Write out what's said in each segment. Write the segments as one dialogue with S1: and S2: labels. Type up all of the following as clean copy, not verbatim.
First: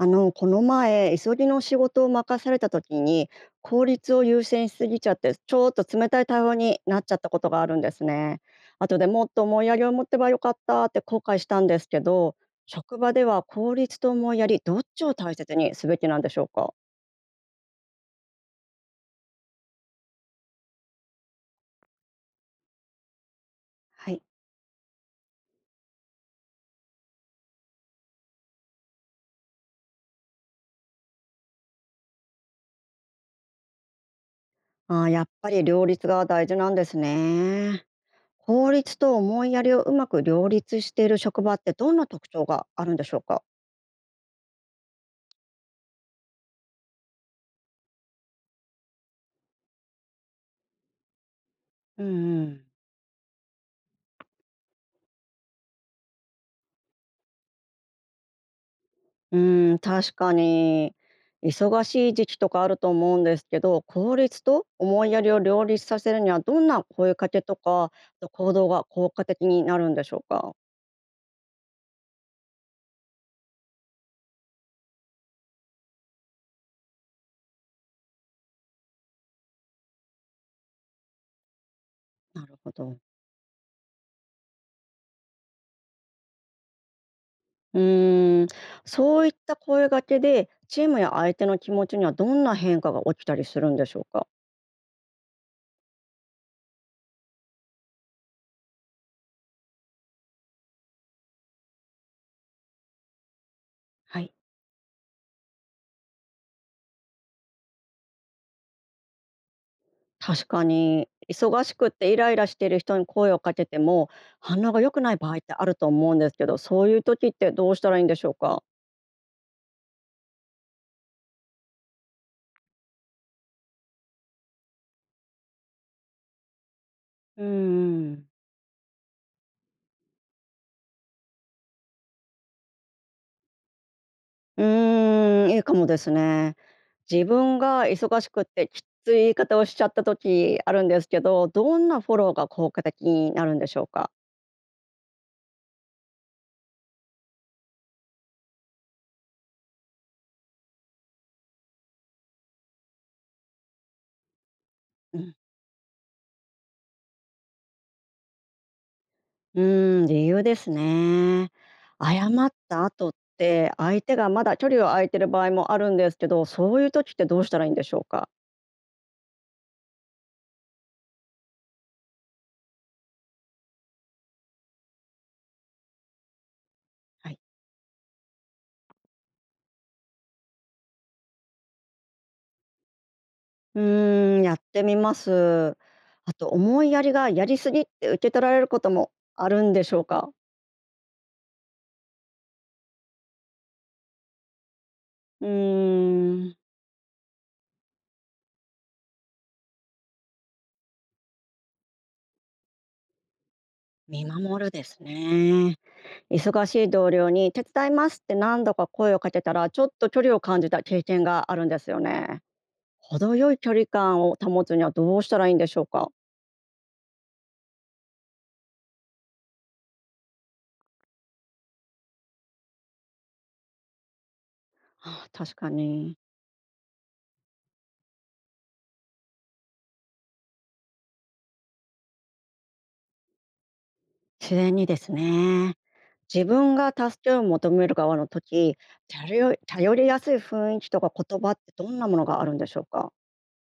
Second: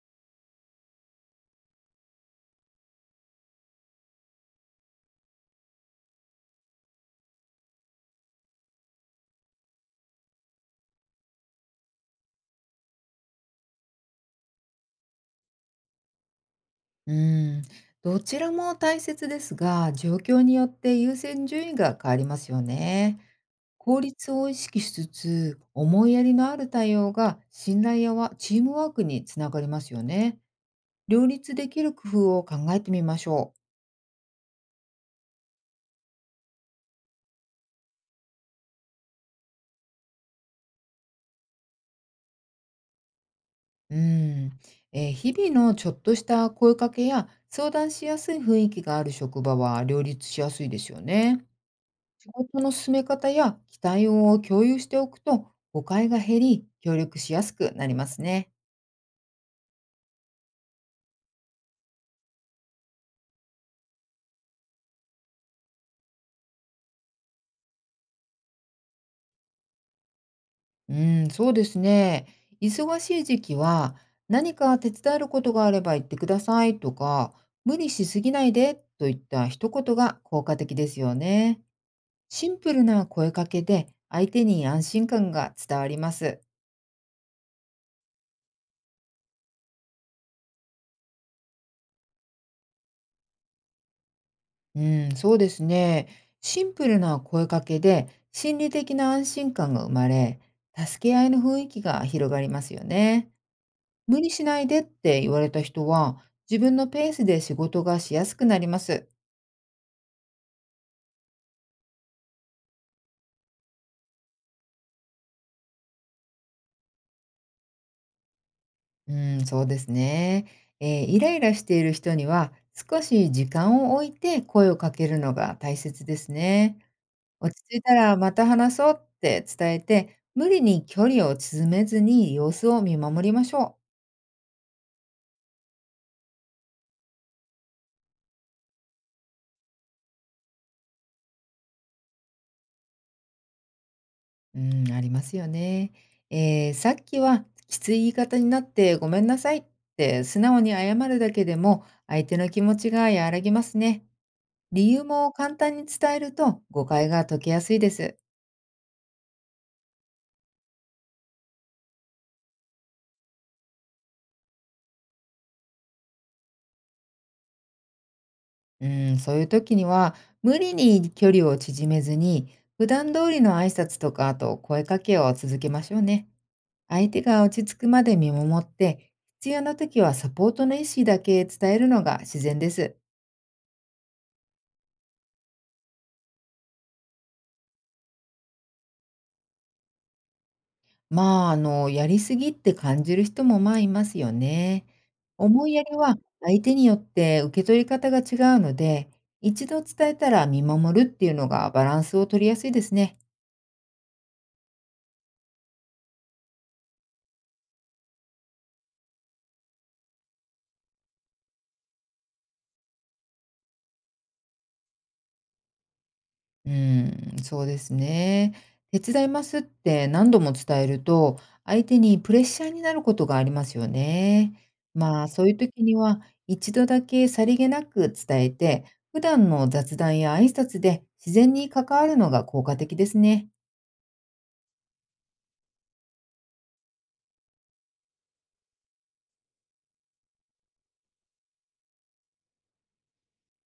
S1: この前急ぎの仕事を任された時に効率を優先しすぎちゃってちょっと冷たい対応になっちゃったことがあるんですね。後でもっと思いやりを持ってばよかったって後悔したんですけど、職場では効率と思いやりどっちを大切にすべきなんでしょうか？
S2: うーん、どちらも大切ですが、状況によって優先順位が変わりますよね。効
S1: はい。
S2: 率を意識しつつ、思いやりのある対応が信頼やわチームワークにつながりますよね。両立できる工夫を考えてみましょ
S1: あー、やっぱり両立が大事なんですね。効率と思いやりをうまく両立している職場ってどんな特徴があるんでしょうか？
S2: う。ん、日々のちょっとした声かけや相談しやすい雰囲気がある職場は両立しやすいですよね。
S1: うん
S2: 仕
S1: う
S2: 事
S1: ん。
S2: の進め方や期待を共有しておくと誤解が減り協力しやすくなりますね。
S1: うん、確かに。忙しい時期とかあると思うんですけど、効率と思いやりを両立させるには、どんな声かけとか、あと行動が効果的になるんでしょうか？
S2: うん、そうですね。忙しい時期は何か手伝えることがあれば言ってくださいとか無理しすぎないでといった一言が効果的ですよね。
S1: な
S2: シ
S1: る
S2: ン
S1: ほ
S2: プル
S1: ど。
S2: な声かけで相手に安心感が伝わります。
S1: うーん、そういった声掛けで、チームや相手の気持ちにはどんな変化が起きたりするんでしょうか？
S2: うん、そうですね。シンプルな声かけで心理的な安心感が生まれ、助け合いの雰囲気が広がりますよね。
S1: は
S2: 無理
S1: い。
S2: しないでって言われた人は、自分のペースで仕事がしやすくなります。
S1: 確かに、忙しくってイライラしている人に声をかけても、反応が良くない場合ってあると思うんですけど、そういう時ってどうしたらいいんでしょうか？
S2: うん、そうですね。イライラしている人には、少し時間を置いて声をかけるのが大切ですね。
S1: うー
S2: 落ち着いたら
S1: ん。
S2: また話そうって伝えて、無理に距離を縮めずに様子を見守りましょう。
S1: うーん、いいかもですね。自分が忙しくってきつい言い方をしちゃった時あるんですけど、どんなフォローが効果的になるんでしょうか？
S2: うん、ありますよね。ええ、さっきはきつい言い方になってごめんなさいって素直に謝るだけでも相手の気持ちが和らぎますね。理由
S1: う
S2: も
S1: ん。
S2: 簡単に伝えると誤解が解けやすいです。
S1: うーん、理由ですね。謝った後って、相手がまだ距離を空いてる場合もあるんですけど、そういう時ってどうしたらいいんでしょうか？
S2: うん、そういう時には無理に距離を縮めずに普段通りの挨拶とかあと声かけを続けましょうね。相手
S1: はい。
S2: が落ち着くまで見守って必要な時はサポートの意思だけ伝えるのが自然です。
S1: うーん、やってみます。あと思いやりがやりすぎって受け取られることもあるんでしょうか？
S2: まあ、やりすぎって感じる人も、まあ、いますよね。
S1: うー
S2: 思いやりは
S1: ん、
S2: 相手によって受け取り方が違うので、一度伝えたら見守るっていうのがバランスを取りやすいですね。
S1: 見守るですね。忙しい同僚に「手伝います」って何度か声をかけたらちょっと距離を感じた経験があるんですよね。程よい距離感を保つにはどうしたらいいんでしょうか？
S2: うーん、そうですね。手伝いますって何度も伝えると、相手にプレッシャーになることがありますよね。ま
S1: あ
S2: あ、
S1: あ、
S2: そうい
S1: 確
S2: う
S1: か
S2: 時に
S1: に。
S2: は、一度だけさりげなく伝えて、普段の雑談や挨拶で自然に関わるのが効果的ですね。
S1: 自然にですね。自分が助けを求める側の時、頼りやすい雰囲気とか言葉ってどんなものがあるんでしょうか？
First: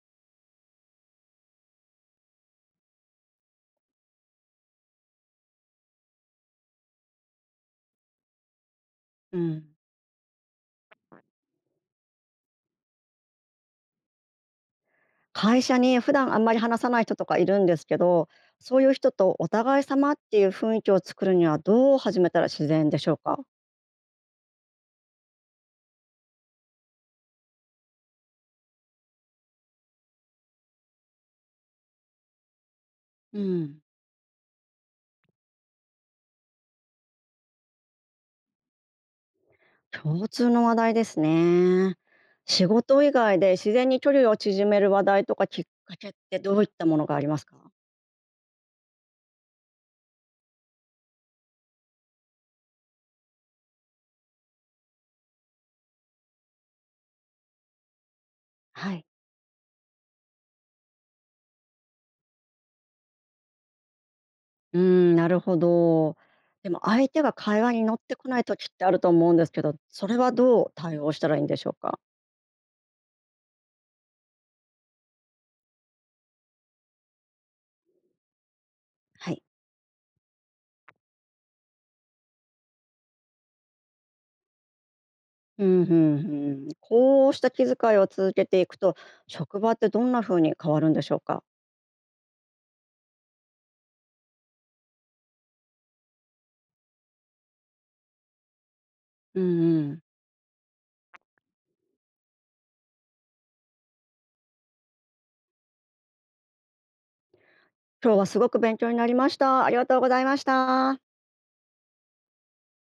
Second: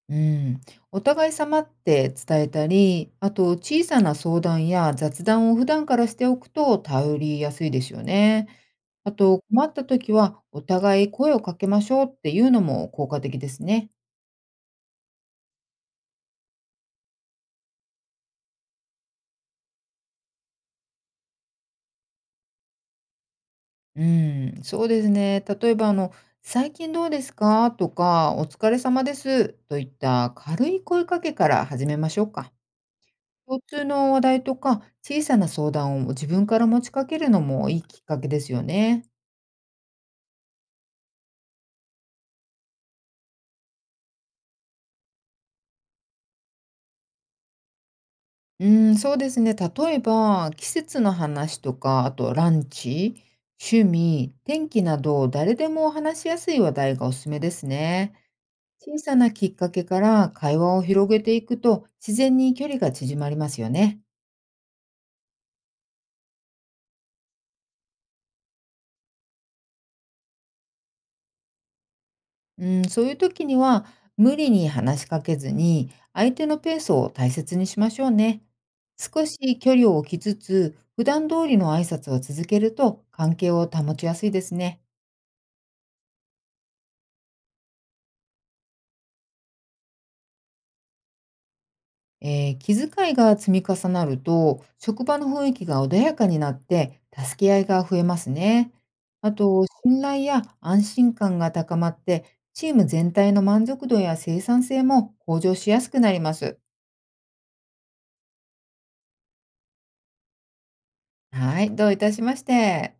S2: うん、お互い様って伝えたり、あと小さな相談や雑談を普段からしておくと頼りやすいですよね。あ
S1: う
S2: と困っ
S1: ん。
S2: た時はお互い声をかけましょうっていうのも効果的ですね。
S1: 会社に普段あんまり話さない人とかいるんですけど、そういう人とお互い様っていう雰囲気を作るにはどう始めたら自然でしょうか？
S2: うん、そうですね。例えば最近どうですかとか、お疲れ様ですといった軽い声かけから始めましょうか。
S1: う
S2: 共
S1: ん。
S2: 通の話題とか小さな相談を自分から持ちかけるのもいいきっかけですよね。
S1: 共通の話題ですね。仕事以外で自然に距離を縮める話題とかきっかけってどういったものがありますか？
S2: うーん、そうですね。例えば、季節の話とか、あとランチ、趣味、天気など、誰でも話しやすい話題がおすすめですね。
S1: は
S2: 小
S1: い。
S2: さなきっかけから会話を広げていくと、自然に距離が縮まりますよね。
S1: うーん、なるほど。でも相手が会話に乗ってこない時ってあると思うんですけど、それはどう対応したらいいんでしょうか？
S2: うん、そういう時には、無理に話しかけずに、相手のペースを大切にしましょうね。少
S1: はい。
S2: し距離を置きつつ、普段通りの挨拶を続けると、関係を保ちやすいですね。
S1: うん、うんうん。こうした気遣いを続けていくと、職場ってどんな風に変わるんでしょうか？
S2: 気遣いが積み重なると、職場の雰囲気が穏やかになって、助け合いが増えますね。あ
S1: う
S2: と、
S1: んうん。
S2: 信頼や安心感が高まって、チーム全体の満足度や生産性も向上しやすくなります。
S1: 今日はすごく勉強になりました。ありがとうございました。
S2: はい、どういたしまして。